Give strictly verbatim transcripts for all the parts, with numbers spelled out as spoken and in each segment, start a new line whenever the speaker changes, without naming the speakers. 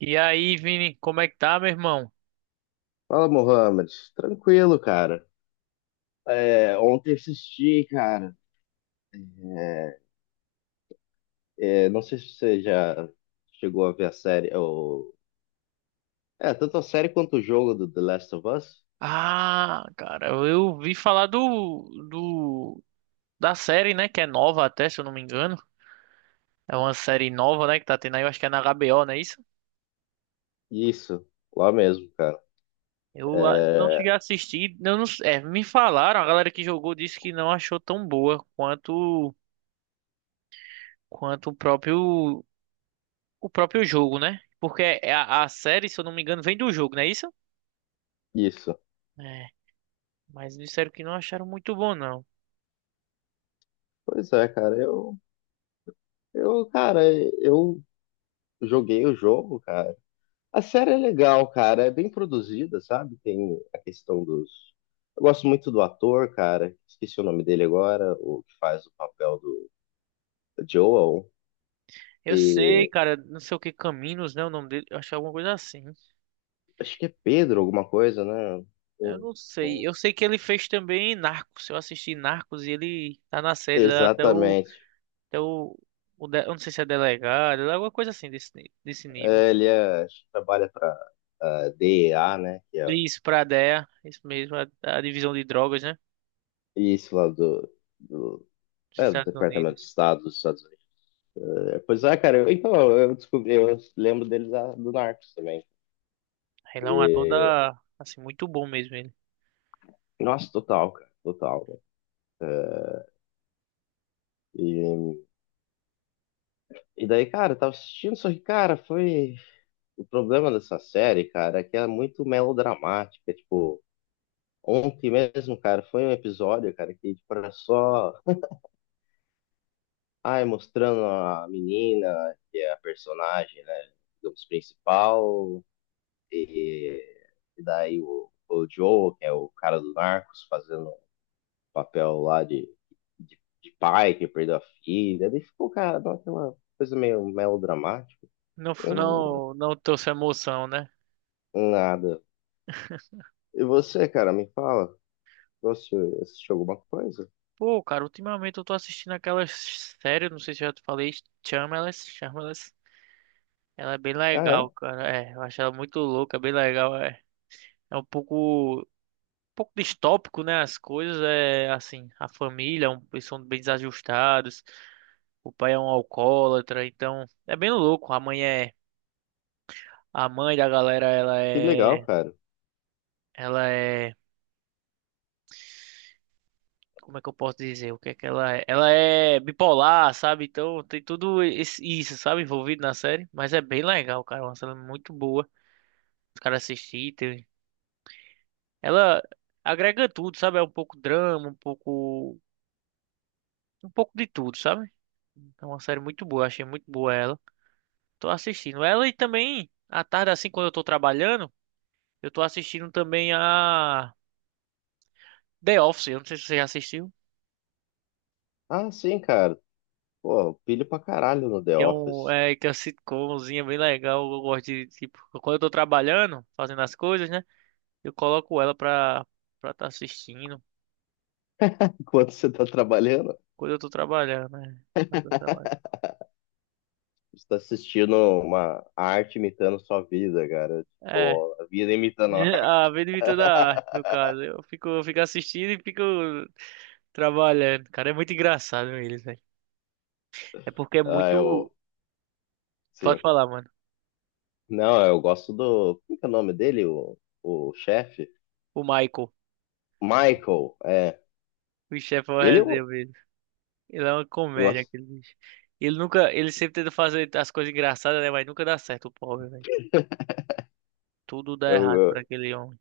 E aí, Vini, como é que tá, meu irmão?
Fala, Mohamed. Tranquilo, cara. É, ontem assisti, cara. É, é, não sei se você já chegou a ver a série, ou... É, tanto a série quanto o jogo do The Last of Us.
Ah, cara, eu vi falar do, do da série, né? Que é nova até, se eu não me engano. É uma série nova, né? Que tá tendo aí, eu acho que é na H B O, não é isso?
Isso, lá mesmo, cara.
Eu ah, não
É,
cheguei a assistir. Eu não, é, me falaram, a galera que jogou disse que não achou tão boa quanto quanto o próprio o próprio jogo, né? Porque é a, a série, se eu não me engano, vem do jogo, não é isso?
isso.
É, mas disseram que não acharam muito bom, não.
Pois é, cara. Eu, eu, cara, eu joguei o jogo, cara. A série é legal, cara. É bem produzida, sabe? Tem a questão dos. Eu gosto muito do ator, cara. Esqueci o nome dele agora, o que faz o papel do Joel
Eu sei,
e
cara, não sei o que Caminos, né? O nome dele, eu acho que é alguma coisa assim.
acho que é Pedro alguma coisa, né?
Eu
Um-
não sei.
um-
Eu sei que ele fez também Narcos. Eu assisti Narcos e ele tá na série lá até o,
Exatamente.
até o, o de- eu não sei se é delegado, é alguma coisa assim desse, ni- desse nível.
É, ele é- acho que trabalha para a D E A, né? Que é
Isso, pra D E A, isso mesmo, a, a divisão de drogas, né?
isso lá do, do,
Dos
é, do
Estados
Departamento de
Unidos.
Estado dos Estados Unidos. É, pois é, cara. Eu- então, eu descobri, eu lembro deles da- do Narcos também.
Ele é um ator
E,
da, assim, muito bom mesmo ele.
nossa, total, cara. Total. Né? E, e daí, cara, eu tava assistindo, só que, cara, foi. O problema dessa série, cara, é que ela é muito melodramática, tipo. Ontem mesmo, cara, foi um episódio, cara, que tipo, era só, ai, mostrando a menina, que é a personagem, né, digamos, principal, e, e daí o, o Joe, que é o cara do Narcos, fazendo um papel lá de, de, de pai que perdeu a filha, daí ficou, cara, dá aquela coisa meio melodramática,
Não,
eu
f-
não,
não, não trouxe emoção, né?
nada. E você, cara, me fala, você assistiu alguma coisa?
Pô, cara, ultimamente eu tô assistindo aquelas séries, não sei se eu já te falei, Shameless, Shameless. Ela é bem
Ah,
legal,
é?
cara. É, eu acho ela muito louca, é bem legal. É, é um pouco, um pouco distópico, né? As coisas é assim, a família, é um, eles são bem desajustados. O pai é um alcoólatra, então é bem louco. A mãe é, a mãe da galera, ela
Que legal,
é,
cara.
ela é, como é que eu posso dizer? O que é que ela é? Ela é bipolar, sabe? Então tem tudo esse- isso, sabe, envolvido na série. Mas é bem legal, cara. É uma série muito boa. Os caras assistirem. Ela agrega tudo, sabe? É um pouco drama, um pouco. Um pouco de tudo, sabe? É uma série muito boa, achei muito boa ela. Tô assistindo ela e também, à tarde, assim, quando eu tô trabalhando, eu tô assistindo também a The Office. Eu não sei se você já assistiu.
Ah, sim, cara. Pô, pilho pra caralho no The
Que é um.
Office.
É, que é uma sitcomzinha bem legal. Eu gosto de, tipo, quando eu tô trabalhando, fazendo as coisas, né? Eu coloco ela pra, pra tá assistindo.
Enquanto você tá trabalhando,
Quando eu tô trabalhando, né? Quando eu trabalho.
você tá assistindo uma arte imitando sua vida, cara.
É,
Tipo, a vida imitando a
é,
arte.
a Benedita da Arte, no caso. Eu fico, eu fico assistindo e fico trabalhando. Cara, é muito engraçado eles, velho. É porque é
Ah, eu.
muito. Pode
Sim.
falar, mano.
Não, eu gosto do. Como que é o nome dele? O, o chefe?
O Michael,
Michael, é.
o chefe é uma
Ele
resenha
eu,
mesmo. Ele é uma
eu
comédia,
gosto.
aquele bicho. Ele nunca. Ele sempre tenta fazer as coisas engraçadas, né? Mas nunca dá certo, o pobre, velho. Tudo dá
Eu,
errado pra
eu-
aquele homem.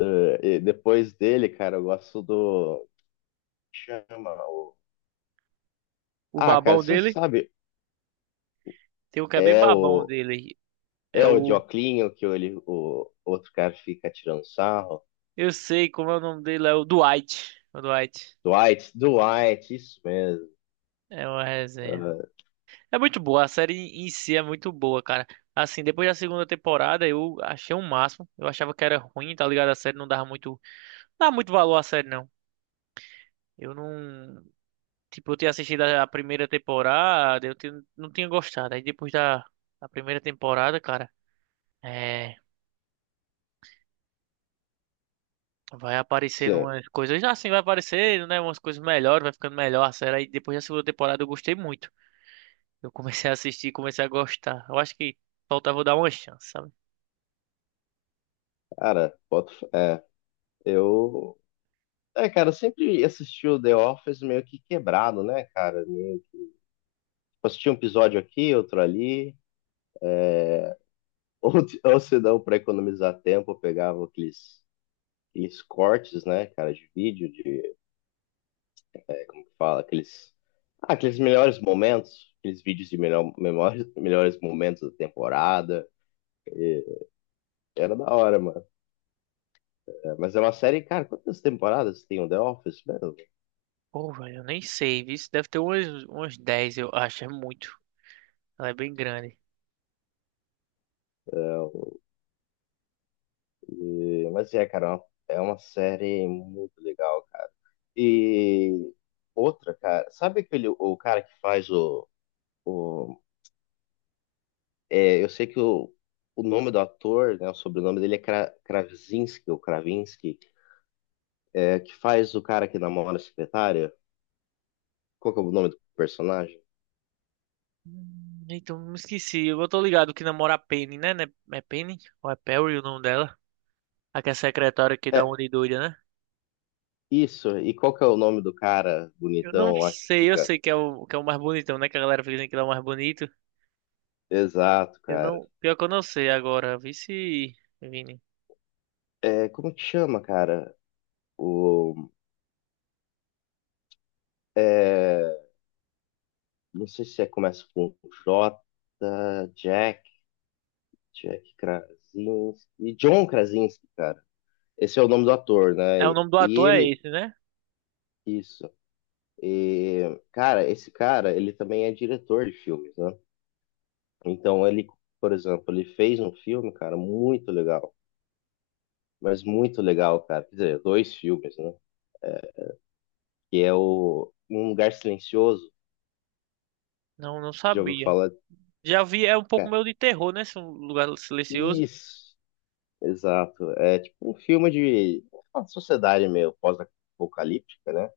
eh, e depois dele, cara, eu gosto do. Chama o.
O
Ah, cara,
babão
você
dele,
sabe.
tem um que é bem
É
babão
o.
dele. É
É o de
o.
que ele, o outro cara fica tirando sarro.
Eu sei como é o nome dele, é o Dwight. O Dwight.
Dwight, Dwight, isso mesmo.
É uma resenha.
Ah,
É muito boa, a série em si é muito boa, cara. Assim, depois da segunda temporada eu achei o máximo. Eu achava que era ruim, tá ligado? A série não dava muito, não dava muito valor à série, não. Eu não, tipo, eu tinha assistido a a primeira temporada, eu tinha- não tinha gostado. Aí depois da, da primeira temporada, cara, é, vai aparecendo
sim,
umas coisas, assim, vai aparecendo, né, umas coisas melhores, vai ficando melhor a série. Aí depois da segunda temporada eu gostei muito. Eu comecei a assistir, comecei a gostar. Eu acho que faltava eu dar uma chance, sabe?
cara, boto, fé. É, eu. É, cara, eu sempre assisti o The Office meio que quebrado, né, cara? Meio- tipo, assistia um episódio aqui, outro ali. Ou, ou se não, pra economizar tempo, eu pegava aqueles, aqueles cortes, né, cara, de vídeo, de. Como que fala, aqueles. Ah, aqueles melhores momentos, aqueles vídeos de melhor, memórias- melhores momentos da temporada. Era da hora, mano. É, mas é uma série, cara, quantas temporadas tem o The Office, mano?
Pô, velho, eu nem sei, viu? Deve ter umas, umas dez, eu acho. É muito. Ela é bem grande.
Então, é, mas é, cara, é uma- é uma série muito legal, cara. E outra, cara, sabe aquele o cara que faz o, o é, eu sei que o, o nome do ator, né, o sobrenome dele é Kra, Krasinski ou Kravinsky, é, que faz o cara que namora a secretária? Qual que é o nome do personagem?
Hum, Então, me esqueci. Eu tô ligado que namora a Penny, né? Né- é Penny? Ou é Perry o nome dela? A que é secretária que dá uma
É,
de doida, né?
isso. E qual que é o nome do cara
Eu não
bonitão lá que
sei, eu
fica?
sei que é o, que é o mais bonitão, né? Que a galera fica dizendo que ele é o mais bonito.
Exato,
Eu
cara.
não. Pior que eu não sei agora. Vice, Vini.
É, como que chama, cara? O, é, não sei se é, começa com J, Jack, Jack Krasinski, John Krasinski, cara. Esse é o nome do ator, né?
É, o
E,
nome do
e
ator é
ele,
esse, né?
isso. E, cara, esse cara, ele também é diretor de filmes, né? Então, ele, por exemplo, ele fez um filme, cara, muito legal. Mas muito legal, cara. Quer dizer, dois filmes, né? É, que é o Um Lugar Silencioso.
Não, não
Já ouviu
sabia.
falar?
Já vi, é um pouco
Cara,
meio de terror, né? Esse lugar silencioso.
isso! Exato. É tipo um filme de uma sociedade meio pós-apocalíptica, né?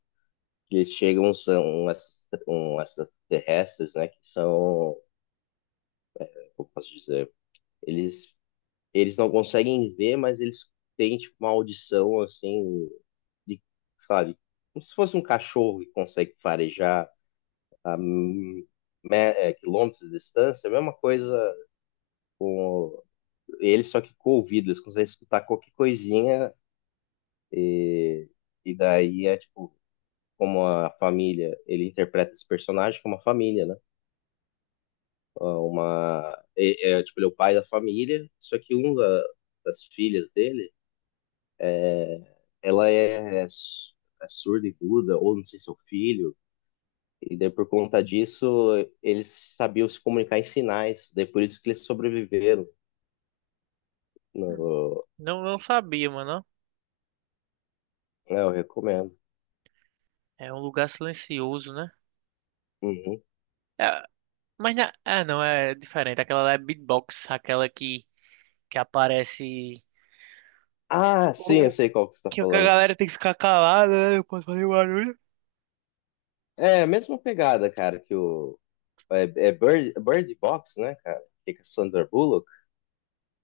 Que eles chegam, são esses um, extraterrestres, né? Que são, como posso dizer, eles, eles não conseguem ver, mas eles têm tipo, uma audição assim, de, sabe? Como se fosse um cachorro que consegue farejar a me- é, quilômetros de distância, a mesma coisa com eles, só que com o ouvido, eles conseguem escutar qualquer coisinha. E, e daí é tipo, como a família, ele interpreta esse personagem como uma família, né? Ah, uma, é, é, tipo, ele é o pai da família, só que uma das filhas dele, ela é, é su- é surda e muda, ou não sei se é o filho, e daí por conta disso, eles sabiam se comunicar em sinais, daí por isso que eles sobreviveram.
Hum.
No...
Não, não sabia, mano.
É, eu recomendo.
É um lugar silencioso, né?
Uhum.
É, mas na... Ah, não, é diferente. Aquela lá é beatbox, aquela que, que aparece.
Ah, sim,
O...
eu
o-
sei qual que você tá
Que a
falando.
galera tem que ficar calada, né? Eu posso fazer barulho.
É a mesma pegada, cara, que o É, é Bird, Bird Box, né, cara? Que é com a Sandra Bullock.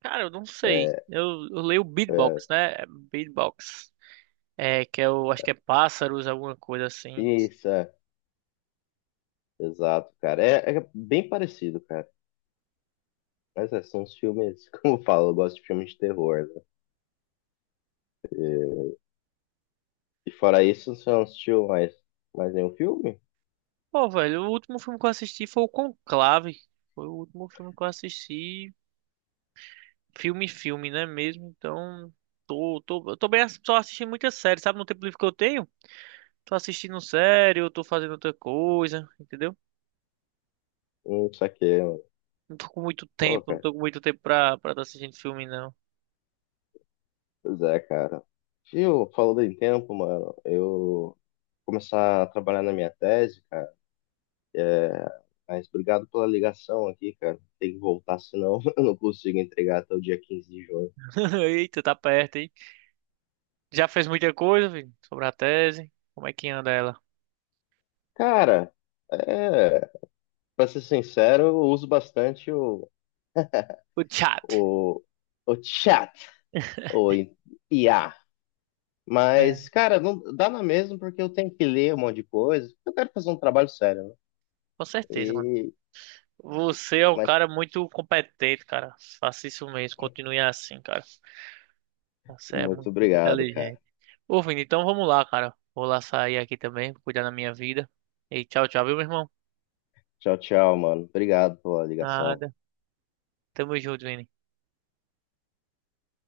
Cara, eu não sei.
É,
Eu, eu leio
é,
beatbox, né? É beatbox. É, que é o. Acho que é pássaros, alguma coisa assim.
isso, é, exato, cara. É, é bem parecido, cara. Mas é, são os filmes, como eu falo, eu gosto de filmes de terror, né? E, e fora isso, você não assistiu mais, mais nenhum filme?
Pô, velho, o último filme que eu assisti foi o Conclave. Foi o último filme que eu assisti. Filme, filme, né mesmo? Então. Tô, tô, eu tô bem, ass- só assistindo muitas séries, sabe? No tempo livre que eu tenho. Tô assistindo série, eu tô fazendo outra coisa, entendeu?
Hum, isso aqui,
Não tô com muito
pô,
tempo, não
cara.
tô com muito tempo pra, pra tá assistindo filme, não.
Pois é, cara. E eu falando em tempo, mano, eu começar a trabalhar na minha tese, cara. É, mas obrigado pela ligação aqui, cara. Tem que voltar, senão eu não consigo entregar até o dia quinze de junho.
Eita, tá perto, hein? Já fez muita coisa, filho, sobre a tese. Como é que anda ela?
Cara, é, para ser sincero, eu uso bastante o,
O chat.
o, o chat, o I A.
É.
Mas, cara, não dá na mesma porque eu tenho que ler um monte de coisa. Eu quero fazer um trabalho sério, né?
Com certeza, mano.
E,
Você é um
mas
cara muito competente, cara. Faça isso mesmo, continue assim, cara. Você é
muito
muito, muito
obrigado, cara.
inteligente. Ô, Vini, então vamos lá, cara. Vou lá sair aqui também, cuidar da minha vida. E tchau, tchau, viu, meu irmão?
Tchau, tchau, mano. Obrigado pela ligação.
Nada. Tamo junto, Vini.